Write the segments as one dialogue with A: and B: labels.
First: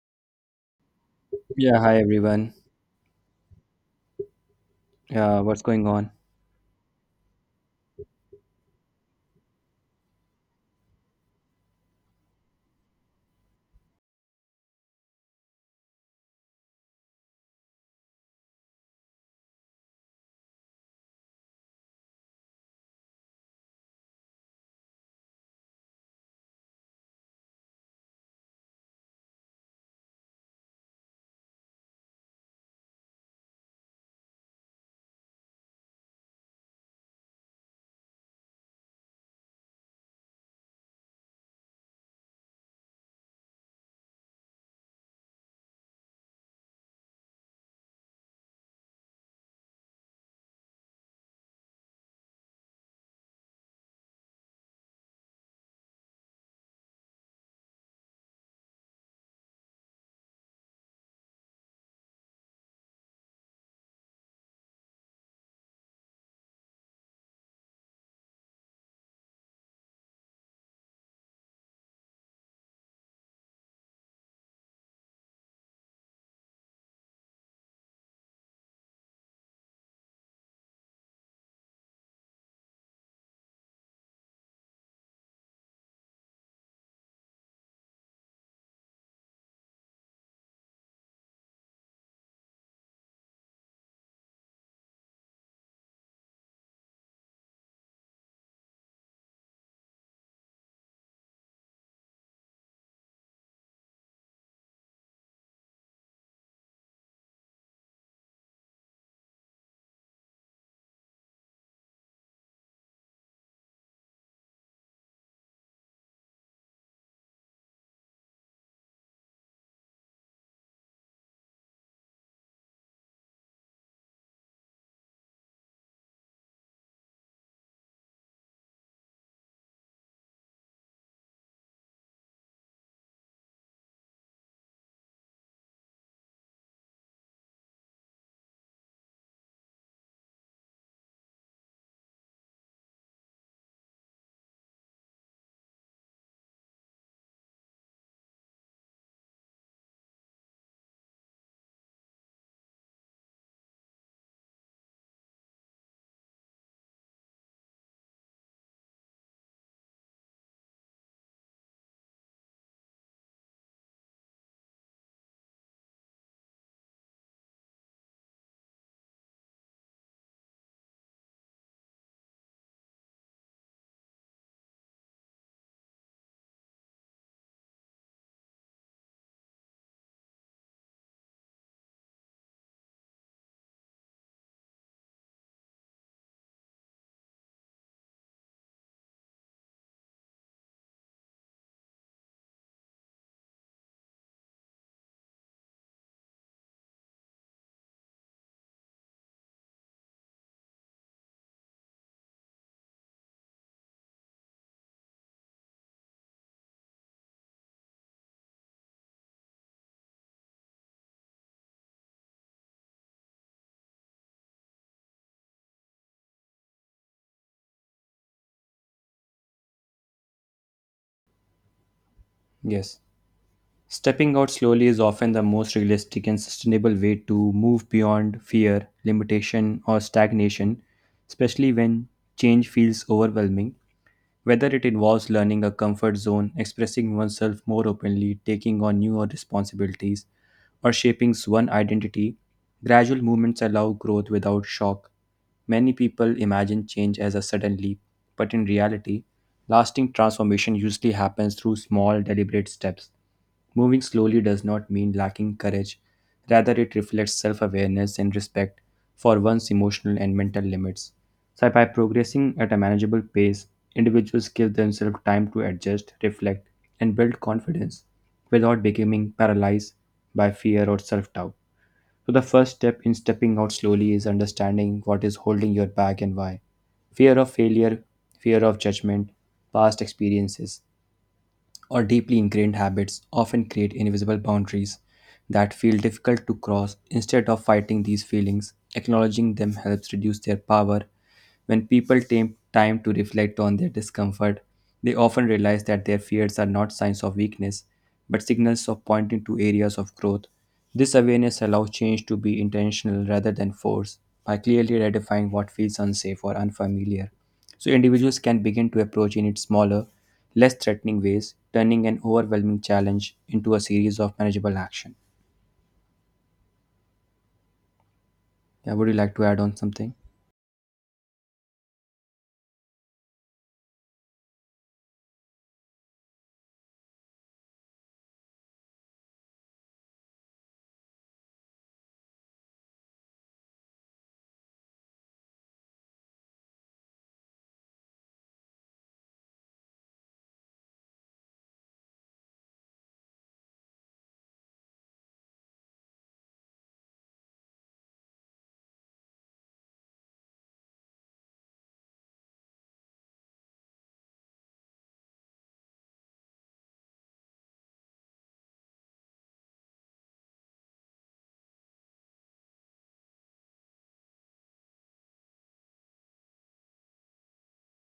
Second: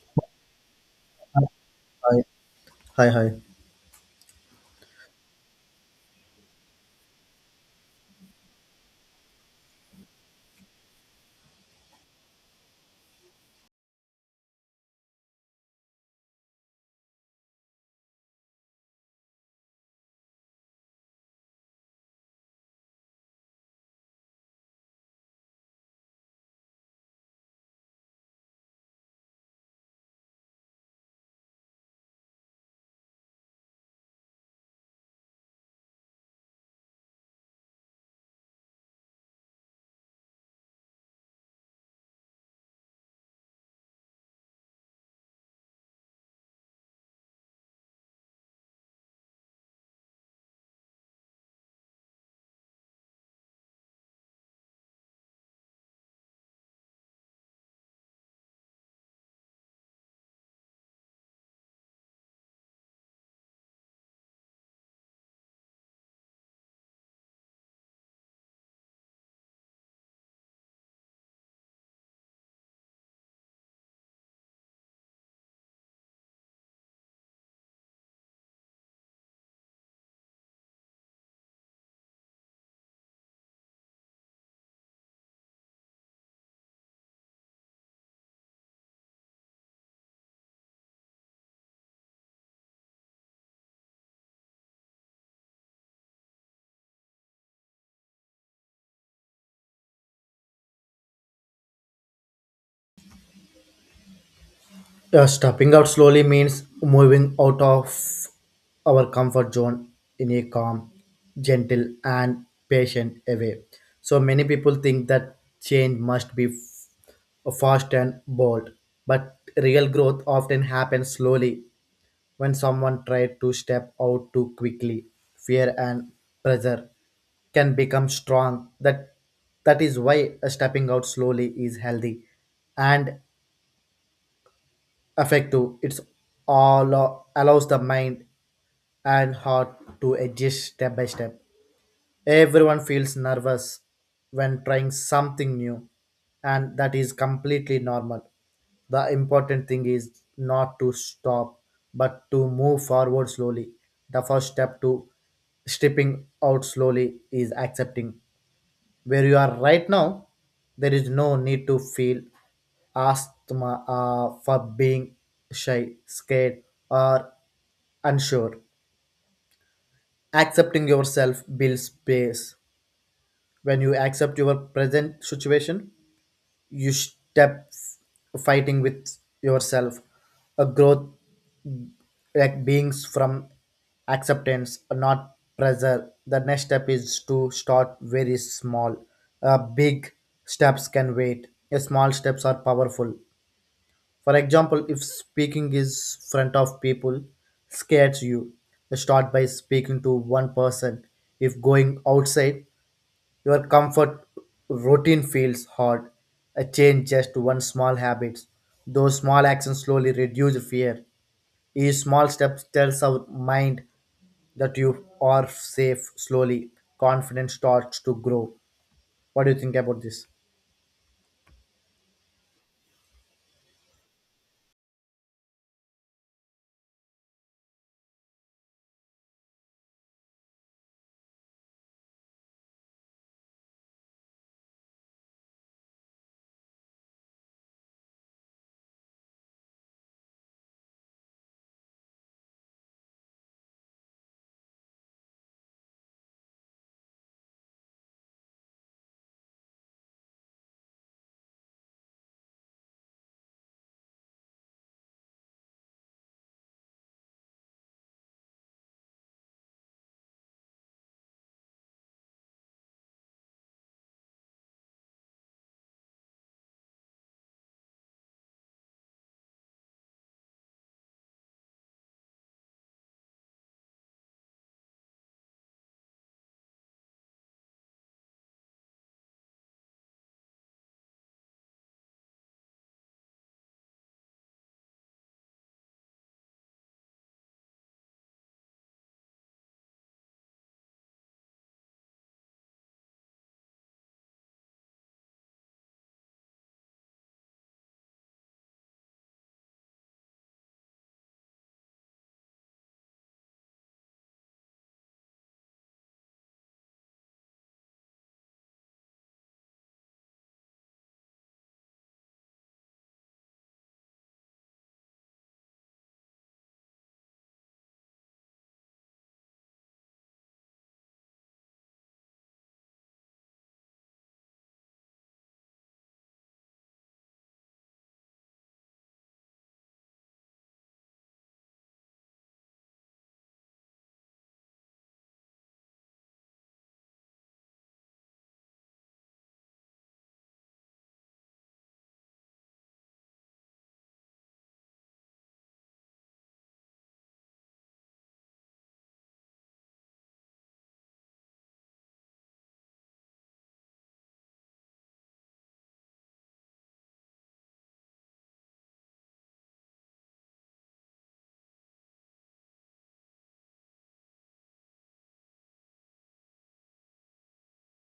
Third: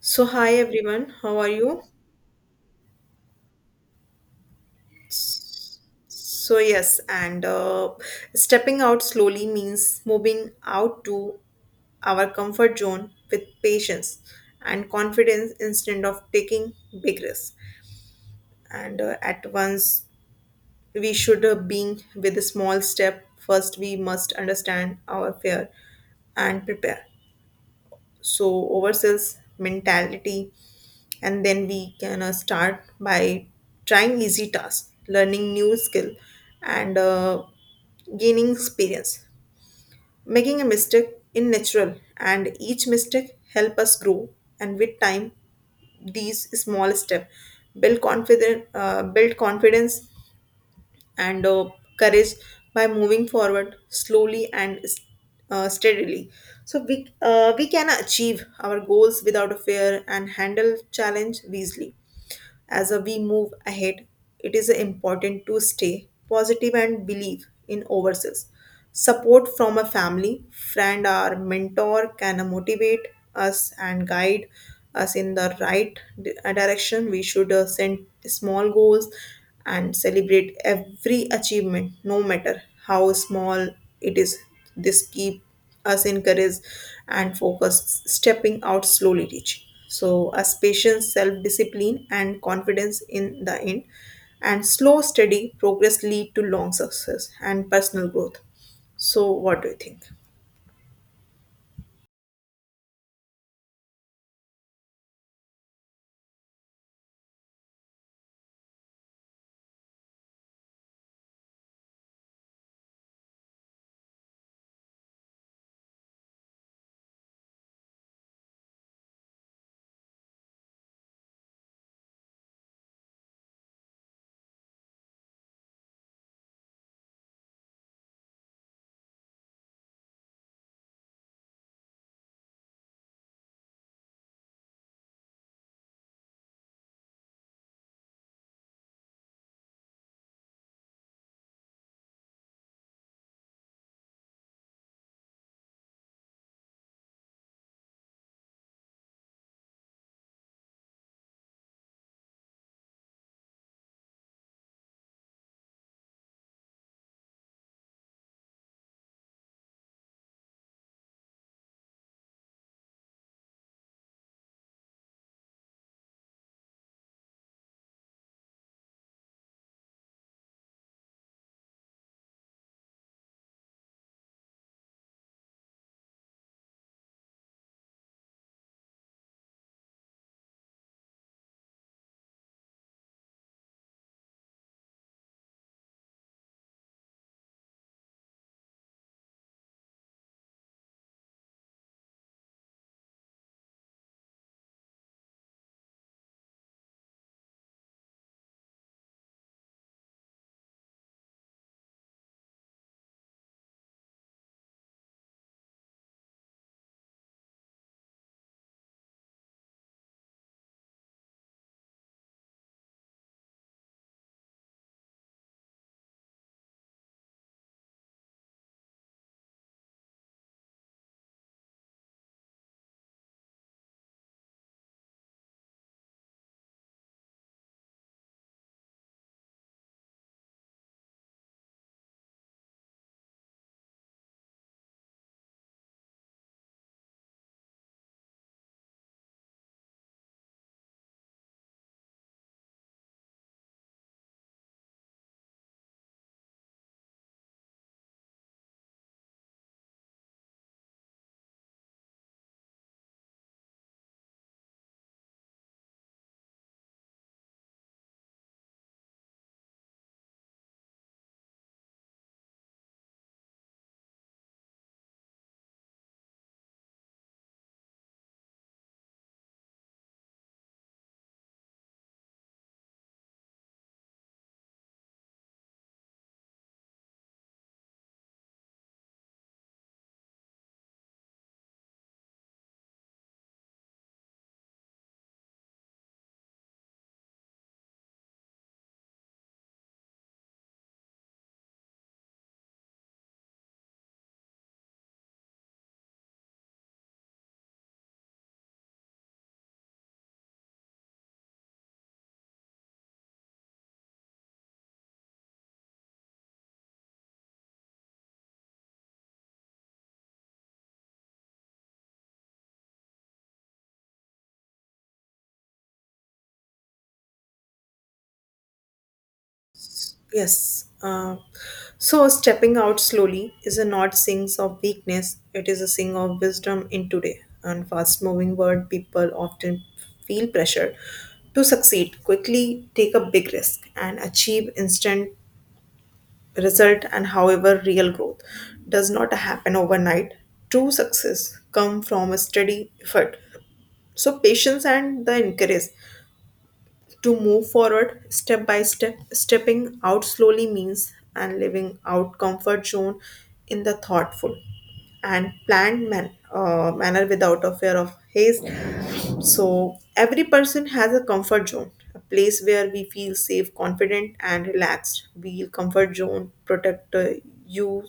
A: So, hi everyone, how are
B: Yeah,
A: you?
B: hi
C: Hi,
B: everyone.
C: hi, hi.
B: What's going on?
A: So, yes, and stepping out slowly means moving out to our comfort zone with patience and confidence instead of taking big risks. And At once, we should being with a small step. First, we must understand our fear and prepare, so oversells mentality. And then we can start by trying easy tasks, learning new skill, and gaining experience. Making a mistake in natural, and each mistake help us grow. And with time, these small step build confidence, build confidence and courage, by moving forward slowly and steadily. So we can achieve our goals without a fear and handle challenge wisely. As we move ahead, it is important to stay positive and believe in ourselves. Support from a family, friend, or mentor can motivate us and guide us in the right direction. We should set small goals and celebrate every achievement, no matter how small it is. This keep us encourage and focus, stepping out slowly teach so us patience, self-discipline, and confidence in the end, and slow steady progress lead to long success and personal growth. So what do you think?
C: Yeah, stepping out slowly means moving out of our comfort zone in a calm, gentle, and patient way. So many people think that change must be fast and bold, but real growth often happens slowly when someone tries to step out too quickly. Fear and pressure can become strong. That is why stepping out slowly is healthy and effective. It's allows the mind and heart to adjust step by step. Everyone feels nervous when trying something new, and that is completely normal. The important thing is not to stop but to move forward slowly. The first step to stepping out slowly is accepting where you are right now. There is no need to feel asthma for being shy, scared, or unsure. Accepting yourself builds space. When you accept your present situation, you step fighting with yourself. A growth like beings from acceptance not pressure. The next step is to start very small. Big steps can wait. Small steps are powerful. For example, if speaking is front of people scares you, start by speaking to one person. If going outside your comfort routine feels hard, change just one small habit. Those small actions slowly reduce fear. Each small step tells our mind that you are safe. Slowly, confidence starts to grow. What do you think about this?
B: Yes. Stepping out slowly is often the most realistic and sustainable way to move beyond fear, limitation, or stagnation, especially when change feels overwhelming. Whether it involves learning a comfort zone, expressing oneself more openly, taking on newer responsibilities, or shaping one's identity, gradual movements allow growth without shock. Many people imagine change as a sudden leap, but in reality, lasting transformation usually happens through small, deliberate steps. Moving slowly does not mean lacking courage, rather, it reflects self awareness and respect for one's emotional and mental limits. So, by progressing at a manageable pace, individuals give themselves time to adjust, reflect, and build confidence without becoming paralyzed by fear or self doubt. So, the first step in stepping out slowly is understanding what is holding you back and why. Fear of failure, fear of judgment, past experiences, or deeply ingrained habits often create invisible boundaries that feel difficult to cross. Instead of fighting these feelings, acknowledging them helps reduce their power when people take time to reflect on their discomfort, they often realize that their fears are not signs of weakness, but signals of pointing to areas of growth. This awareness allows change to be intentional rather than forced by clearly identifying what feels unsafe or unfamiliar. So individuals can begin to approach in its smaller, less threatening ways, turning an overwhelming challenge into a series of manageable action. Yeah, would you like to add on something?
A: Yes. So stepping out slowly is a not sings of weakness. It is a sing of wisdom in today. And fast moving world, people often feel pressure to succeed quickly, take a big risk, and achieve instant result. And however, real growth does not happen overnight. True success come from a steady effort. So patience and the encourage to move forward step by step, stepping out slowly means and living out comfort zone in the thoughtful and planned manner without a fear of haste. So every person has a comfort zone, a place where we feel safe, confident, and relaxed. We comfort zone protect you,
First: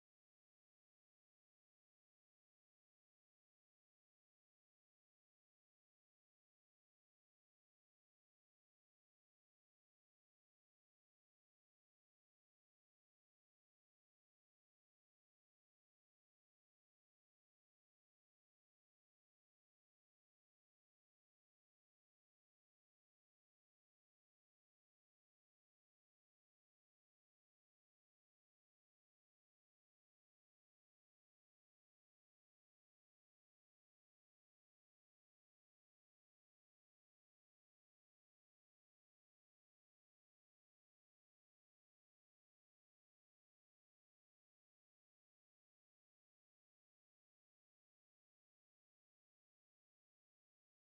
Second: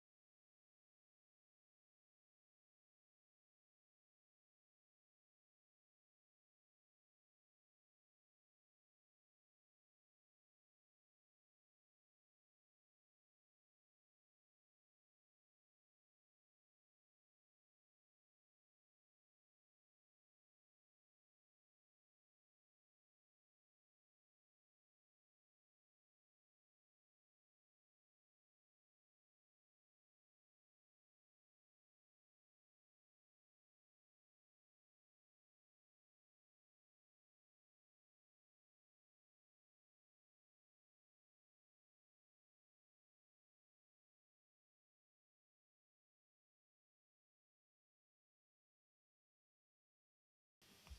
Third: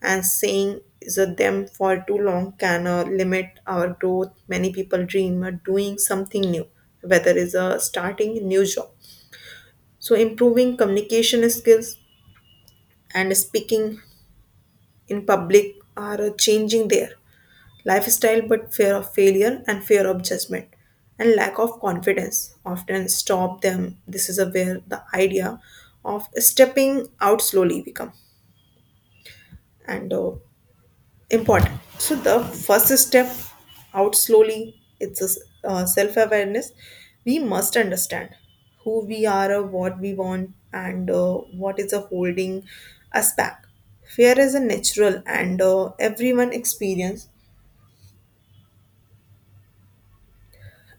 A: and saying is a them for too long can limit our growth. Many people dream of doing something new, whether it's starting a new job. So improving communication skills and speaking in public are changing there lifestyle, but fear of failure and fear of judgment and lack of confidence often stop them. This is a where the idea of stepping out slowly become and important. So the first step out slowly it's a self-awareness. We must understand who we are, what we want, and what is holding us back. Fear is a natural, and everyone experience,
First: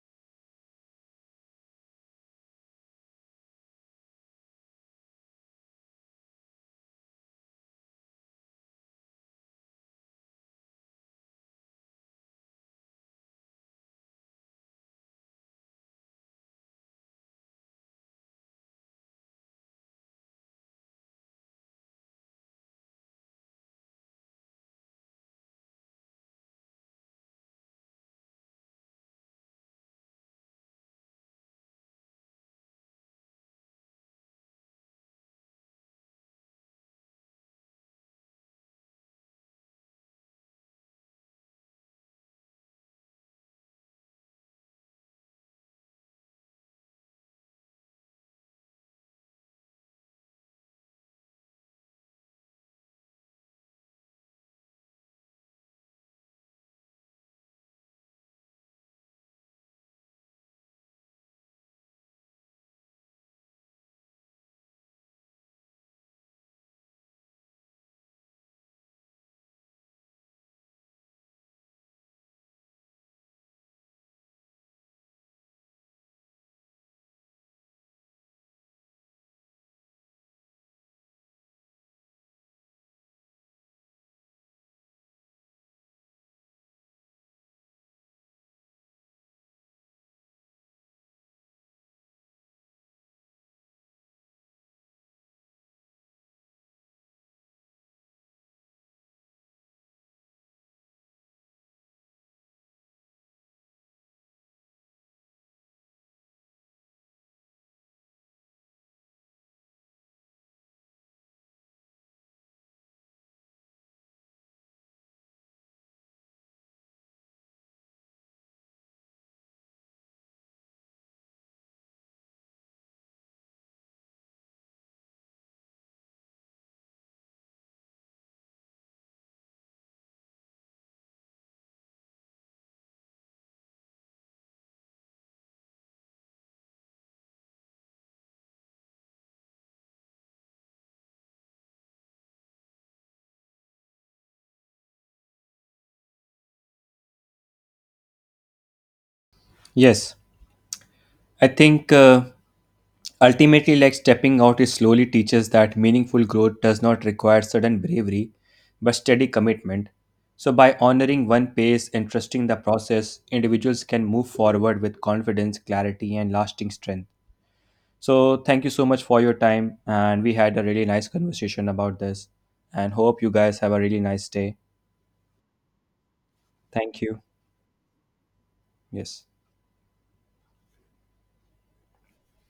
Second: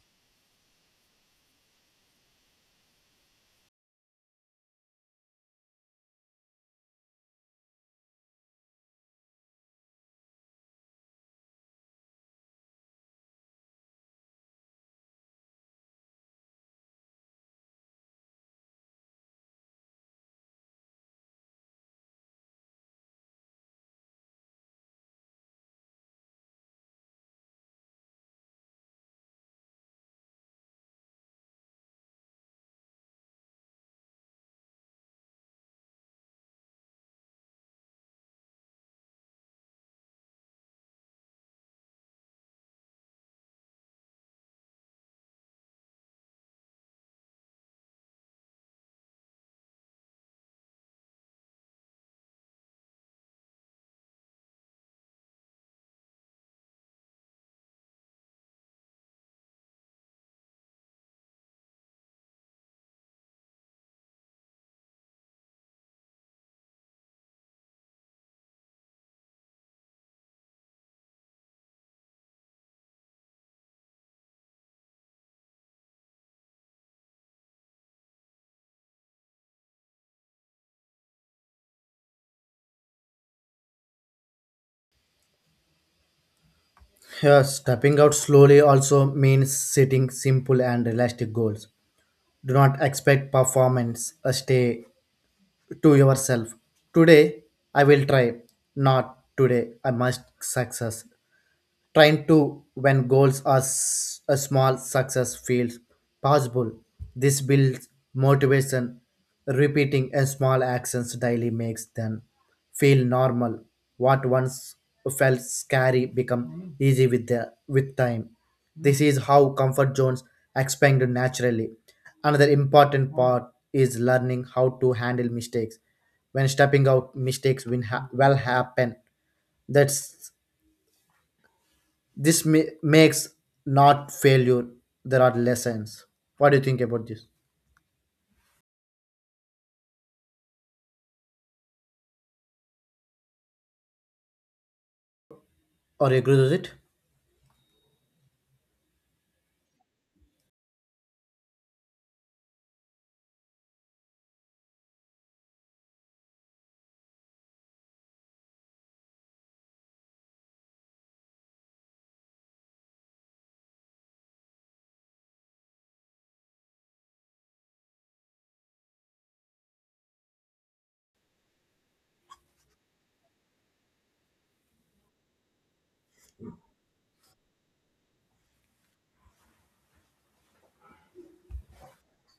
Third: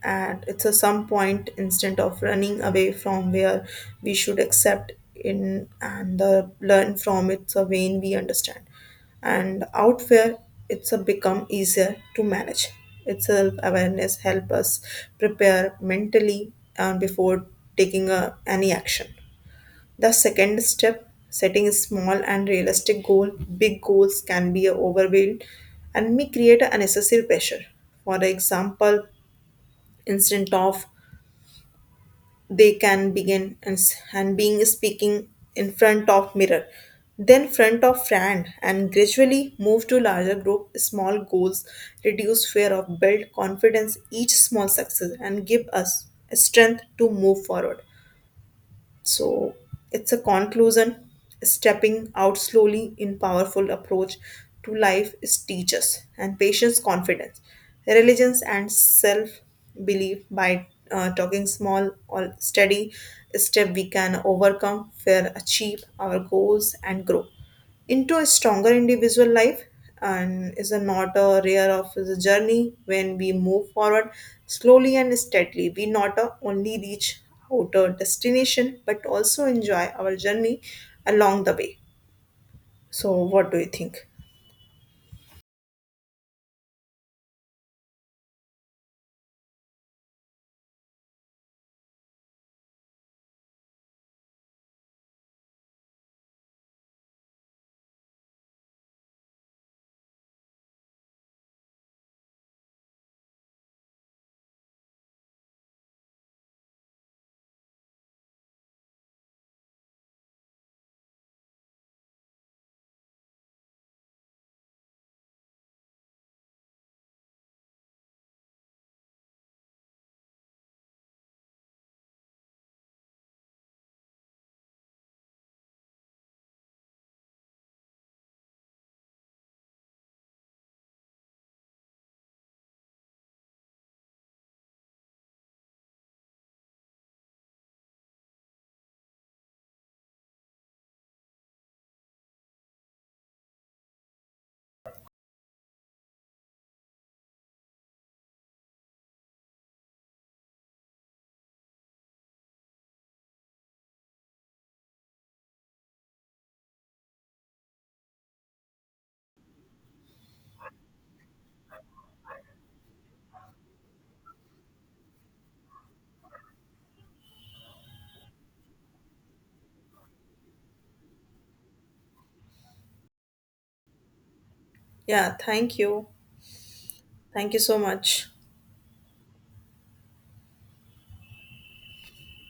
A: and it's a some point. Instead of running away from where, we should accept in and the learn from it's a vein. We understand and out where, it's a become easier to manage itself. Awareness help us prepare mentally before taking a, any action. The second step, setting small and realistic goal. Big goals can be overwhelmed and may create a unnecessary pressure. For example, instead of, they can begin and being speaking in front of mirror, then front of friend, and gradually move to larger group. Small goals reduce fear of build confidence, each small success and give us strength to move forward. So it's a conclusion. Stepping out slowly in powerful approach to life is teaches and patience, confidence, religions, and self belief. By talking small or steady step, we can overcome fear, achieve our goals, and grow into a stronger individual life. And is a not a rare of the journey, when we move forward slowly and steadily, we not only reach outer destination but also enjoy our journey along the way. So what do you think?
C: Yes, stepping out slowly also means setting simple and realistic goals. Do not expect performance. Stay to yourself. Today, I will try. Not today, I must success. Trying to when goals are a small, success feels possible. This builds motivation. Repeating a small actions daily makes them feel normal. What once felt scary become easy with time. This is how comfort zones expand naturally. Another important part is learning how to handle mistakes. When stepping out, mistakes will happen. That's this makes not failure. There are lessons. What do you think about this? Or you agree with it?
B: Yes, I think ultimately, like stepping out, it slowly teaches that meaningful growth does not require sudden bravery, but steady commitment. So, by honoring one pace and trusting the process, individuals can move forward with confidence, clarity, and lasting strength. So, thank you so much for your time, and we had a really nice conversation about this. And hope you guys have a really nice day.
A: Yeah, thank you.
B: Thank you.
A: Thank you so much.
B: Yes.